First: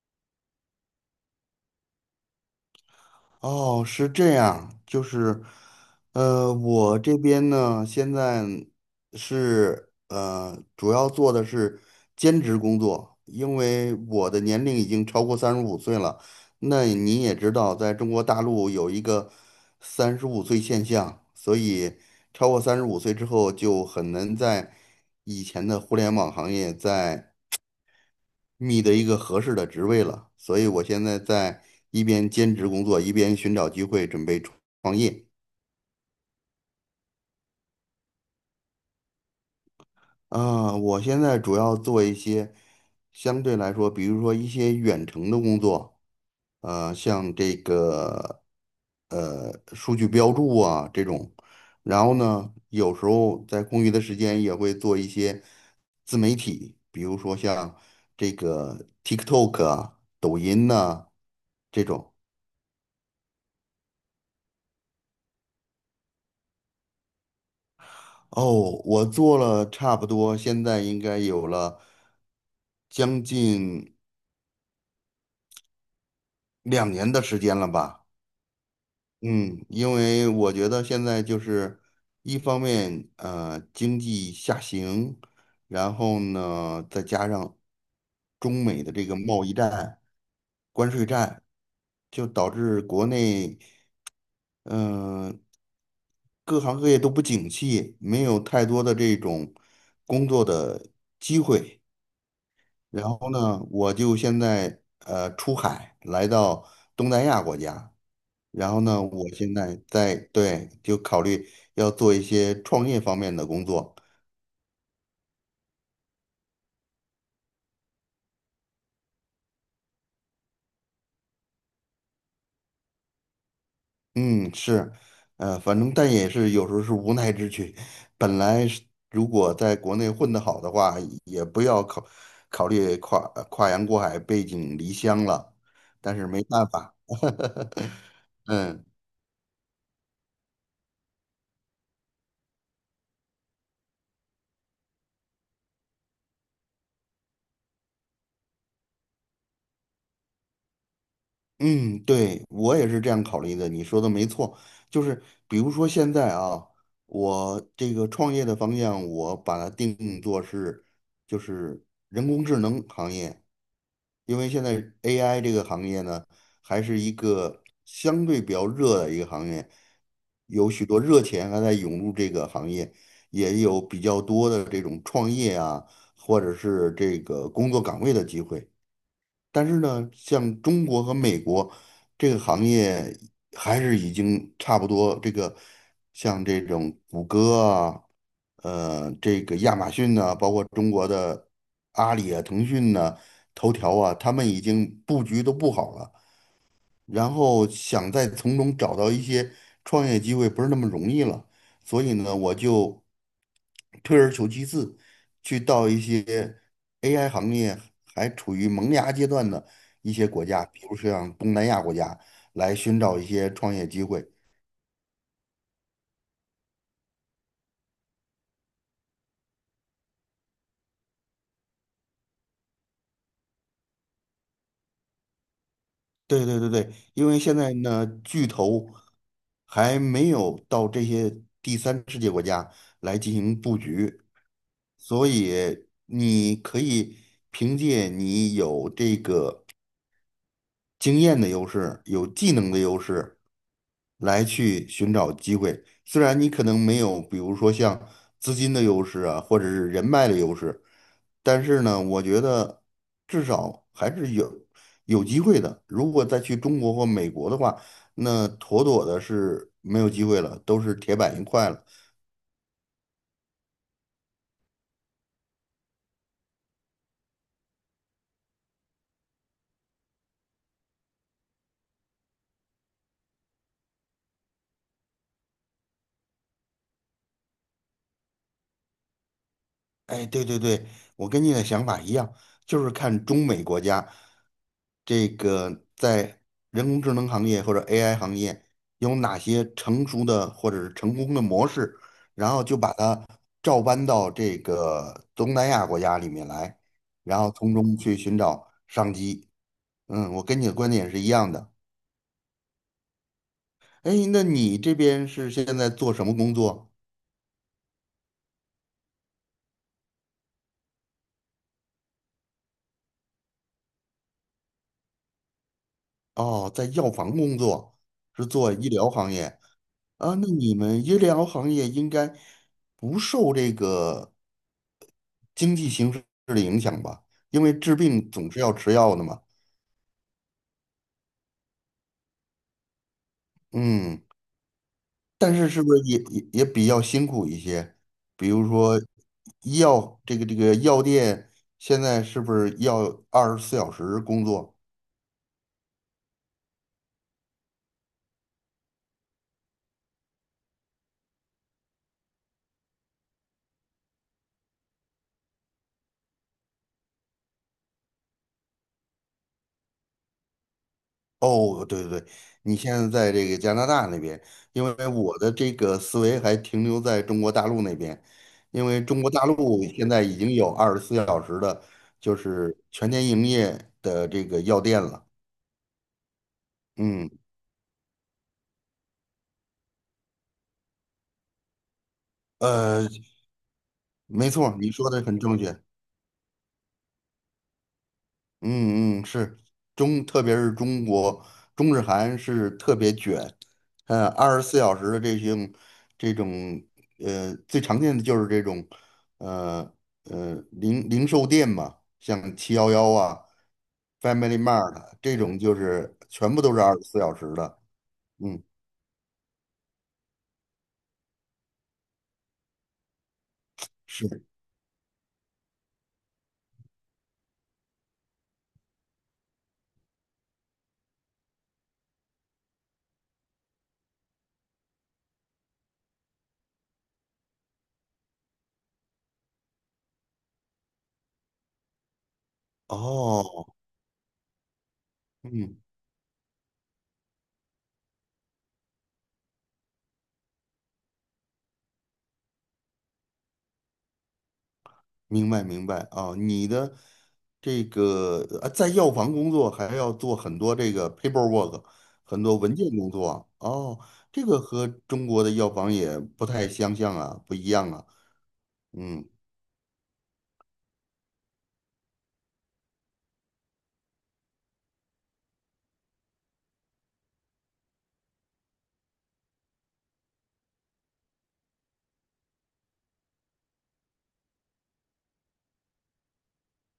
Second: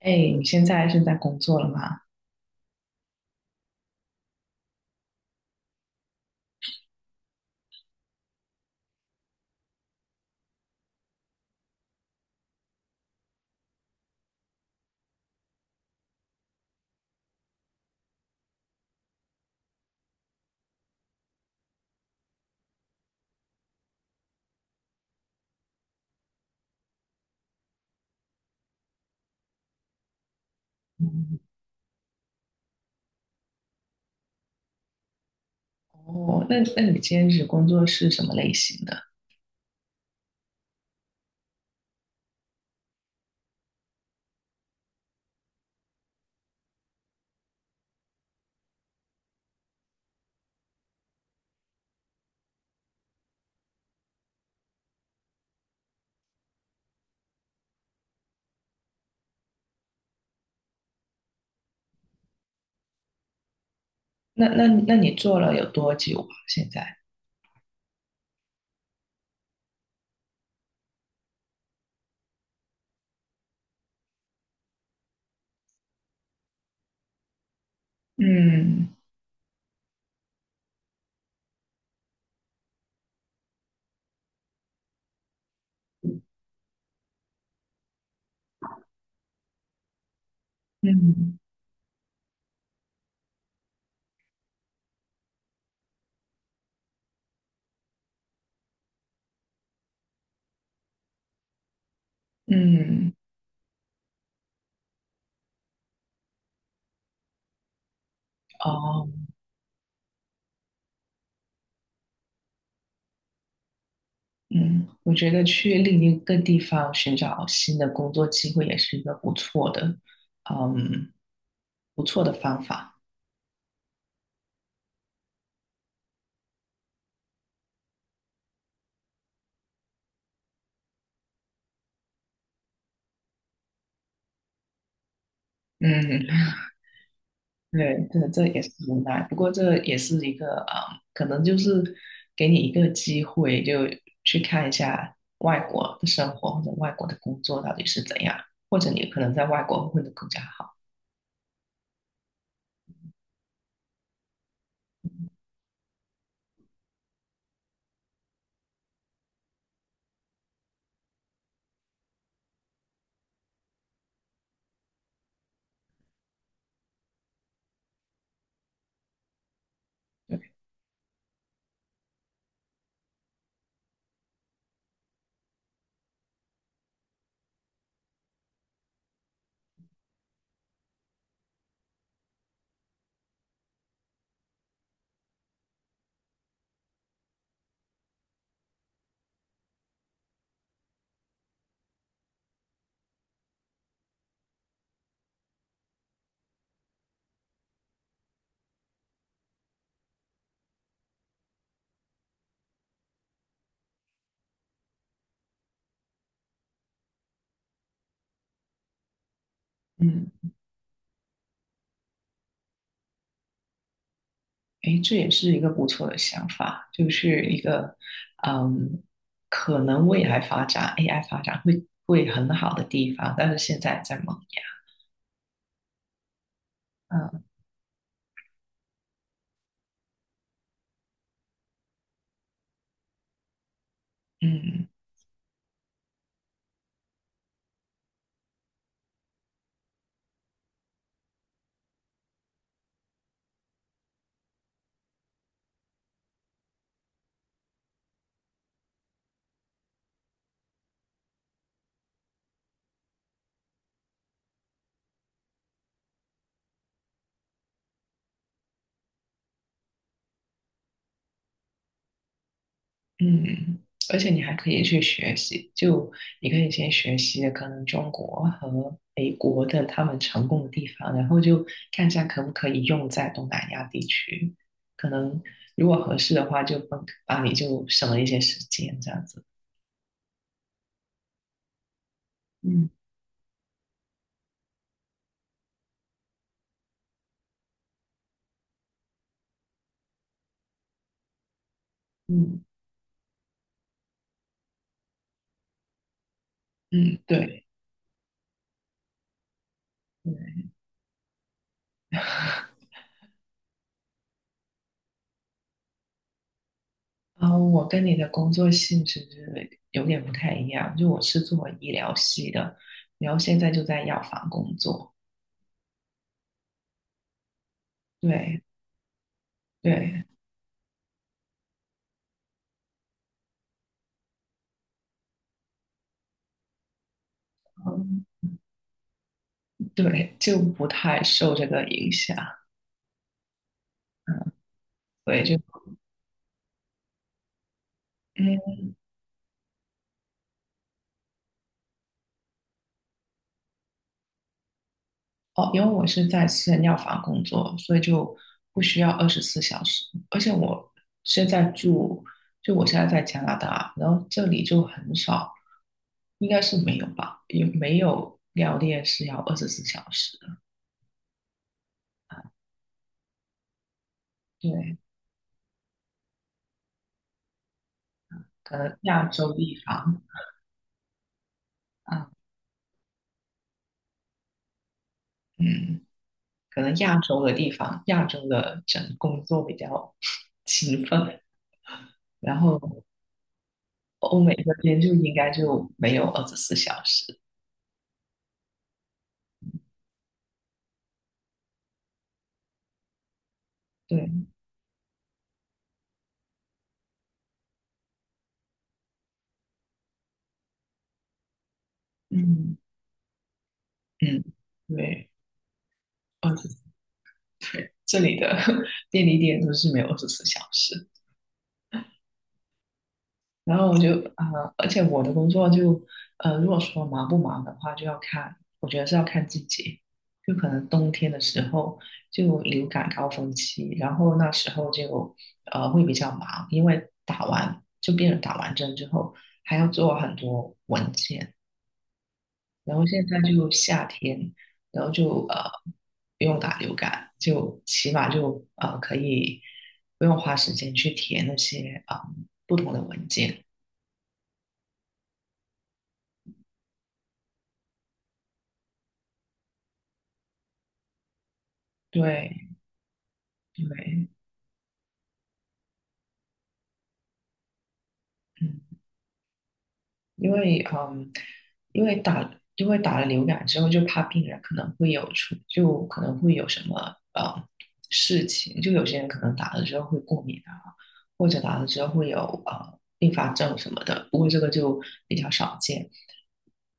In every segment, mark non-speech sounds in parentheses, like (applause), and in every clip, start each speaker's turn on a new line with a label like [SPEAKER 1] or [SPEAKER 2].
[SPEAKER 1] 哎，你现在是在工作了吗？
[SPEAKER 2] 哦，是这样，就是，我这边呢，现在是主要做的是兼职工作，因为我的年龄已经超过三十五岁了。那你也知道，在中国大陆有一个三十五岁现象，所以超过三十五岁之后就很难在以前的互联网行业在。觅得一个合适的职位了，所以我现在
[SPEAKER 1] 嗯，
[SPEAKER 2] 在一边兼职工作，一边寻找机会准备创业。
[SPEAKER 1] 哦，那你兼职工作是什么类型的？
[SPEAKER 2] 啊，我现在主要做一些相对来说，比如说一些远程的工作，像这个数据标注啊这种，然后呢，有时候在空余的时间也会做一些自媒体，比如说像这个 TikTok 啊、抖音呐、这种。
[SPEAKER 1] 那你做了有多久啊？现在？
[SPEAKER 2] 哦，我做了差不多，现在应该有了将近2年的时间了吧。
[SPEAKER 1] 嗯
[SPEAKER 2] 嗯，因为我觉得现在就是一方面，经济下行，然后呢，再加上中美的这个贸易战、关税
[SPEAKER 1] 嗯
[SPEAKER 2] 战，就导致国内，嗯、各行各业都不景气，没有太多的这种工作的。然
[SPEAKER 1] 嗯，
[SPEAKER 2] 后呢，我就现在出海来到东南亚国家，然后呢，
[SPEAKER 1] 哦，
[SPEAKER 2] 我现在在对就考虑要做一些创业方面的工作。
[SPEAKER 1] 嗯，我觉得去另一个地方寻找新的工作机会也是一个不错的，嗯，不错的方法。
[SPEAKER 2] 嗯，是，反正但也是有时候是无奈之举。本来是如果在国内混得好的话，也不要考虑跨洋过海、背井离乡了，但是没
[SPEAKER 1] 嗯。
[SPEAKER 2] 办法。(laughs)
[SPEAKER 1] 对，这也是
[SPEAKER 2] 嗯。
[SPEAKER 1] 无奈，不过这也是一个啊、可能就是给你一个机会，就去看一下外国的生活或者外国的工作到底是怎样，或者你可能在外国混得更加好。
[SPEAKER 2] 嗯，对，我也是这样考虑的，你说的没错，就是比如说现在啊，我这个创业的方向，我把它定做是就是人工智能行业，因为现在 AI 这个行业呢，还是一个相对比较热的一个行业，
[SPEAKER 1] 对，
[SPEAKER 2] 有许多热钱还在涌入这个行业，也有比较多的这种创业啊，或者是这个工作岗位的机会。但是呢，像中国和美国这个行业还是已经差不多。这个像这种谷歌啊，这个亚马逊呢、包括中国的阿里啊、腾讯呢、头条啊，他们已经布局都布好了。然后想再从中找到一些创业机会不是那么容易了，所以呢，我就退而求其次，去到一些 AI 行业还处于萌芽阶段的一些
[SPEAKER 1] 嗯，
[SPEAKER 2] 国家，比如说像东南亚国家，来寻找一些创业机会。
[SPEAKER 1] 诶，这也是一个不错的想法，就是一个嗯，可能未来发展 AI 发展会很好的地方，但是现在在萌芽。
[SPEAKER 2] 对对对对，因为
[SPEAKER 1] 嗯
[SPEAKER 2] 现在呢，巨头还没有到这些第三世界国家来进行布局，
[SPEAKER 1] 嗯。
[SPEAKER 2] 所以你可以凭借你有这个经验的优势，有技能的优势，来去寻找机会。虽然你可能没有，比如说像资金的优势啊，或者是人脉的优势，但是呢，我觉得至少还是有机会的。如果再去中国或美国的话，那妥妥的是没有机会了，都是铁板一块了。
[SPEAKER 1] 嗯，而且你还可以去学习，就你可以先学习可能中国和美国的他们成功的地方，然后就看一下可不可以用在东南亚地区。可能如果合适的话，就帮帮你就省了一些时间这样子。
[SPEAKER 2] 哎，对对对，我跟你的想法一样，就是
[SPEAKER 1] 嗯
[SPEAKER 2] 看中美国家这个在人工智能行业或者 AI 行业有哪些成熟的或者是成功的模式，然后
[SPEAKER 1] 嗯
[SPEAKER 2] 就把它照搬到这个东南亚国家里面来，
[SPEAKER 1] 嗯，
[SPEAKER 2] 然后
[SPEAKER 1] 对
[SPEAKER 2] 从中去寻找商机。嗯，我跟
[SPEAKER 1] 对。
[SPEAKER 2] 你的观点是一样的。哎，那你这边是现在做什么工作？
[SPEAKER 1] 然后我跟你的工作性质有点不太一样，就我是做医疗系的，然后现在就在药房工作。
[SPEAKER 2] 哦，在药房工作，是
[SPEAKER 1] 对
[SPEAKER 2] 做医疗行业。
[SPEAKER 1] 对。
[SPEAKER 2] 啊，那你们医疗行业应该不受这个经济形势的影响吧？因为治
[SPEAKER 1] 嗯
[SPEAKER 2] 病总是要吃药的嘛。
[SPEAKER 1] 对，就不太受这个影响，
[SPEAKER 2] 嗯，
[SPEAKER 1] 嗯，所以
[SPEAKER 2] 但
[SPEAKER 1] 就，
[SPEAKER 2] 是是不是也比较辛苦一些？比如
[SPEAKER 1] 嗯，
[SPEAKER 2] 说医药这个药店现在是不是要二十四小时工作？
[SPEAKER 1] 哦，因为我是在私人药房工作，所以就不需要二十四小时，而且我现在住，就我现在在加拿大，然后这里就很少，应该是没有吧，也没有药店是要二十四小时的，
[SPEAKER 2] 哦，对对对，你现在在这个加拿大那边，因
[SPEAKER 1] 对，
[SPEAKER 2] 为我的这个思维还停留在中国大陆那边，
[SPEAKER 1] 可
[SPEAKER 2] 因
[SPEAKER 1] 能
[SPEAKER 2] 为中
[SPEAKER 1] 亚
[SPEAKER 2] 国大
[SPEAKER 1] 洲地
[SPEAKER 2] 陆现在
[SPEAKER 1] 方
[SPEAKER 2] 已经有二十四小时的，
[SPEAKER 1] 啊，
[SPEAKER 2] 就是全天营业的这个药店了。
[SPEAKER 1] 嗯，可能亚
[SPEAKER 2] 嗯，
[SPEAKER 1] 洲的地方，亚洲的整工作比较 (laughs) 勤奋，然后。
[SPEAKER 2] 呃，
[SPEAKER 1] 欧
[SPEAKER 2] 没
[SPEAKER 1] 美
[SPEAKER 2] 错
[SPEAKER 1] 这
[SPEAKER 2] 儿你
[SPEAKER 1] 边
[SPEAKER 2] 说
[SPEAKER 1] 就
[SPEAKER 2] 的
[SPEAKER 1] 应
[SPEAKER 2] 很
[SPEAKER 1] 该
[SPEAKER 2] 正确。
[SPEAKER 1] 就没有二十四小时。
[SPEAKER 2] 嗯嗯，是特别是中国中日韩是特别卷，
[SPEAKER 1] 对，
[SPEAKER 2] 二十四小时的这种最常见的就是这种呃零售店嘛，像七
[SPEAKER 1] 嗯
[SPEAKER 2] 幺幺啊、
[SPEAKER 1] 嗯，
[SPEAKER 2] Family Mart 啊
[SPEAKER 1] 对，
[SPEAKER 2] 这种就是
[SPEAKER 1] 二
[SPEAKER 2] 全部
[SPEAKER 1] 十
[SPEAKER 2] 都是二十四小时的，
[SPEAKER 1] 对，这里的
[SPEAKER 2] 嗯，
[SPEAKER 1] (laughs) 便利店都是没有24小时。然后我就
[SPEAKER 2] 是
[SPEAKER 1] 而且我的工作就如果说忙不忙的话，就要看，我觉得是要看季节。就可能冬天的时候就流感高峰期，然后那时候就会比较忙，因为打完就病人打完针之后还要做很多文件，然后现在就
[SPEAKER 2] 哦。
[SPEAKER 1] 夏天，然后就
[SPEAKER 2] 嗯。
[SPEAKER 1] 不用打流感，就起码就可以不用花时间去填那些啊、不同的文件。
[SPEAKER 2] 明白明白啊，你的这个在药房工作还要做很多这个 paperwork，很多
[SPEAKER 1] 对
[SPEAKER 2] 文件工作啊哦，
[SPEAKER 1] 对，
[SPEAKER 2] 这个和中国的药房也不太相像啊，不一样啊，
[SPEAKER 1] 嗯。
[SPEAKER 2] 嗯，
[SPEAKER 1] 因为嗯，因为打因为打了流感之后，就怕病人可能会有出，就可能会有什么呃事情，就有些人可能打了之后会过敏啊，或者打了之后会有并发症什么的，不过这个就比较少见。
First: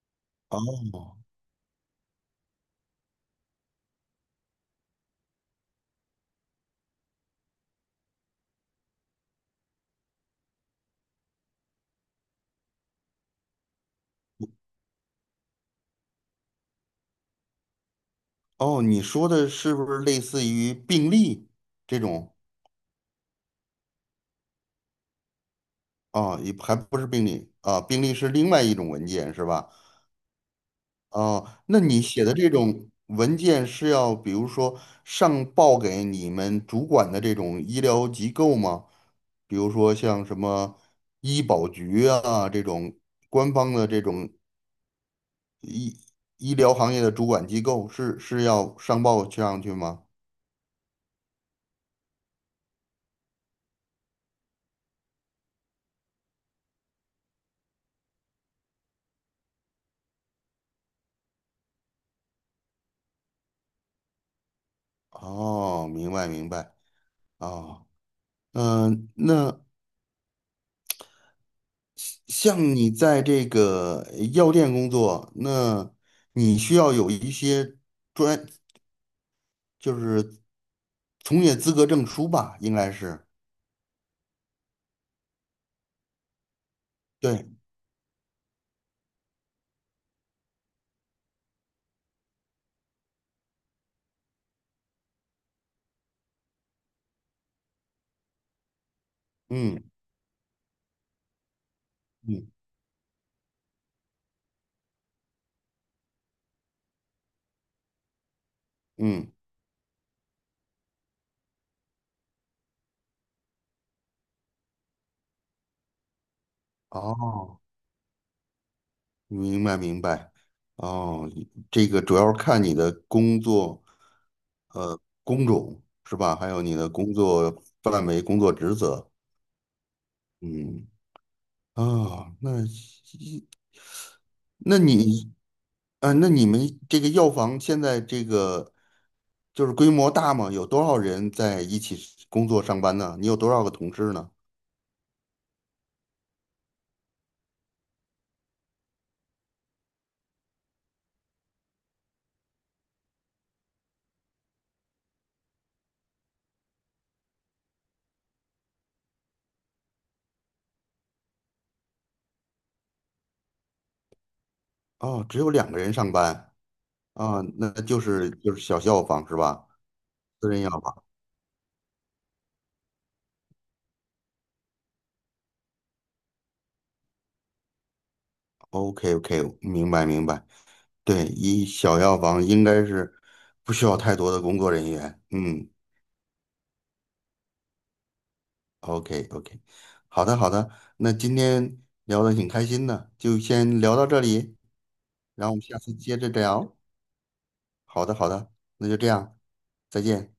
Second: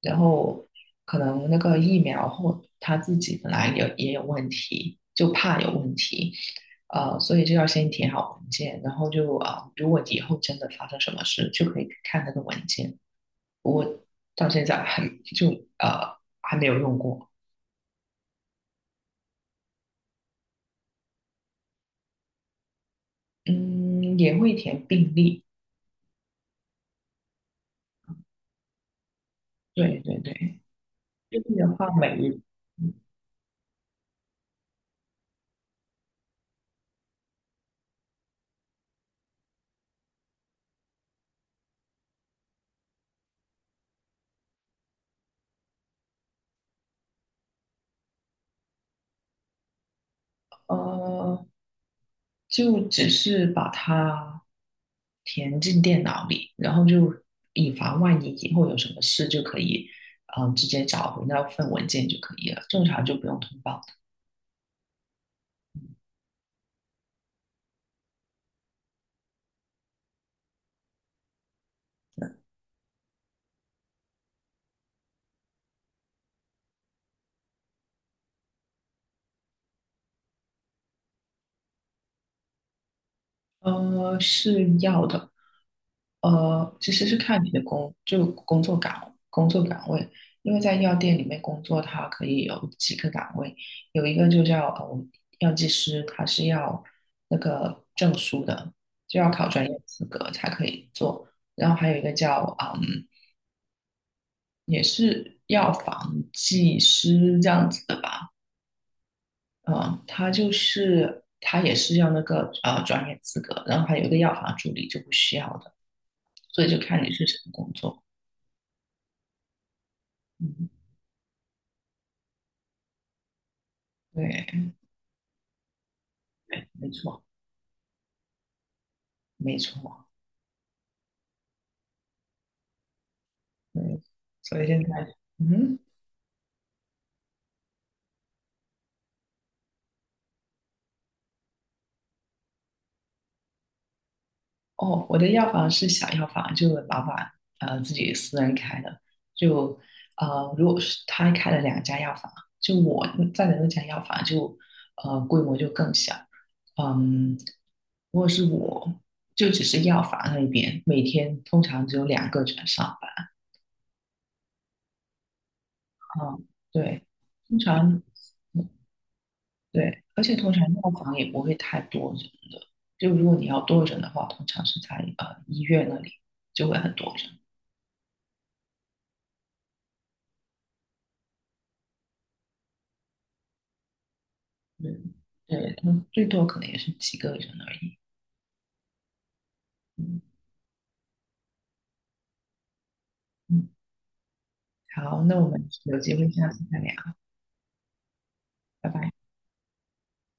[SPEAKER 1] 然后
[SPEAKER 2] 哦
[SPEAKER 1] 可能那个疫苗或他自己本来也有问题，就怕有问题，所以就要先填好文件，然后就啊、如果以后真的发生什么事，就可以看那个文件。我到现在就还没有用过。
[SPEAKER 2] 哦，你说的是不是类似于病历这种
[SPEAKER 1] 嗯，也会填病历，
[SPEAKER 2] 啊？也还不是病历啊，病历是另外一种文件是吧？
[SPEAKER 1] 对对对，病
[SPEAKER 2] 哦，
[SPEAKER 1] 历的
[SPEAKER 2] 那
[SPEAKER 1] 话
[SPEAKER 2] 你
[SPEAKER 1] 每
[SPEAKER 2] 写的
[SPEAKER 1] 日，
[SPEAKER 2] 这种文件是要，比如说上报给你们主管的这种医疗机构吗？比如说像什么医保局啊这种官方的这种医疗行业的主管机构是要上报上去吗？
[SPEAKER 1] 呃，就只是把它填进电脑里，然后就以防万一以后有什么事就可以，直接找回那份文件就可以了，正常就不用通报。
[SPEAKER 2] 哦，明白明白。哦，那像你在这个药店工作，那你需要有一些。专。就是从业资格证书吧，应该是。
[SPEAKER 1] 是要的。其实是看
[SPEAKER 2] 对，
[SPEAKER 1] 你的工，就工作岗位，因为在药店里面工作，它可以有几个岗位，有一个就叫药剂师，他是要那个证书的，就要考专业
[SPEAKER 2] 嗯
[SPEAKER 1] 资格才可以做。然后还有一个
[SPEAKER 2] 嗯
[SPEAKER 1] 叫也是药房技师这样子的吧，
[SPEAKER 2] 嗯，
[SPEAKER 1] 嗯，他也是要那个专业资格，然后还有一个药房助理就不需要的。所以就看你是什么
[SPEAKER 2] 哦，
[SPEAKER 1] 工作。
[SPEAKER 2] 明白明白。
[SPEAKER 1] 嗯，
[SPEAKER 2] 哦，这个主要是看你的工作，
[SPEAKER 1] 对，
[SPEAKER 2] 工种是吧？还有你的
[SPEAKER 1] 没
[SPEAKER 2] 工
[SPEAKER 1] 错，
[SPEAKER 2] 作范围、工作职责。
[SPEAKER 1] 没错，
[SPEAKER 2] 嗯，啊，
[SPEAKER 1] 对，所以
[SPEAKER 2] 那
[SPEAKER 1] 现在，
[SPEAKER 2] 你
[SPEAKER 1] 嗯，
[SPEAKER 2] 那你们这个药房现在这个就是规模大吗？有多少人在一起工作上班呢？你有多少个同事呢？
[SPEAKER 1] 哦，我的药房是小药房，就老板自己私人开的，就如果是他开了两家药房，就我在的那家药房就规模就更小，嗯，如果是我就只是药房那边，每天通常只有两个人上班，
[SPEAKER 2] 哦，只有2个人上班
[SPEAKER 1] 嗯，对，
[SPEAKER 2] 啊，
[SPEAKER 1] 通
[SPEAKER 2] 那就
[SPEAKER 1] 常。
[SPEAKER 2] 是就是小药房是吧？
[SPEAKER 1] 对，而且
[SPEAKER 2] 私
[SPEAKER 1] 通
[SPEAKER 2] 人
[SPEAKER 1] 常
[SPEAKER 2] 药
[SPEAKER 1] 药
[SPEAKER 2] 房
[SPEAKER 1] 房也不会太多人的，就如果你要多人的话，通常是在医院那里就会很多人。
[SPEAKER 2] ，OK OK，明白明白。对，一小药房应该是不需要太多的工作人
[SPEAKER 1] 嗯，
[SPEAKER 2] 员。嗯
[SPEAKER 1] 对，他们最多可能也是几个人而已。
[SPEAKER 2] ，OK OK，
[SPEAKER 1] 嗯
[SPEAKER 2] 好的好的，那今天聊得挺开心的，就
[SPEAKER 1] 嗯，
[SPEAKER 2] 先聊到这里，
[SPEAKER 1] 好，那我
[SPEAKER 2] 然后我们
[SPEAKER 1] 们
[SPEAKER 2] 下次
[SPEAKER 1] 有机
[SPEAKER 2] 接
[SPEAKER 1] 会
[SPEAKER 2] 着
[SPEAKER 1] 下次
[SPEAKER 2] 聊。
[SPEAKER 1] 再聊，
[SPEAKER 2] 好的好的，那
[SPEAKER 1] 拜
[SPEAKER 2] 就这
[SPEAKER 1] 拜。
[SPEAKER 2] 样，再见。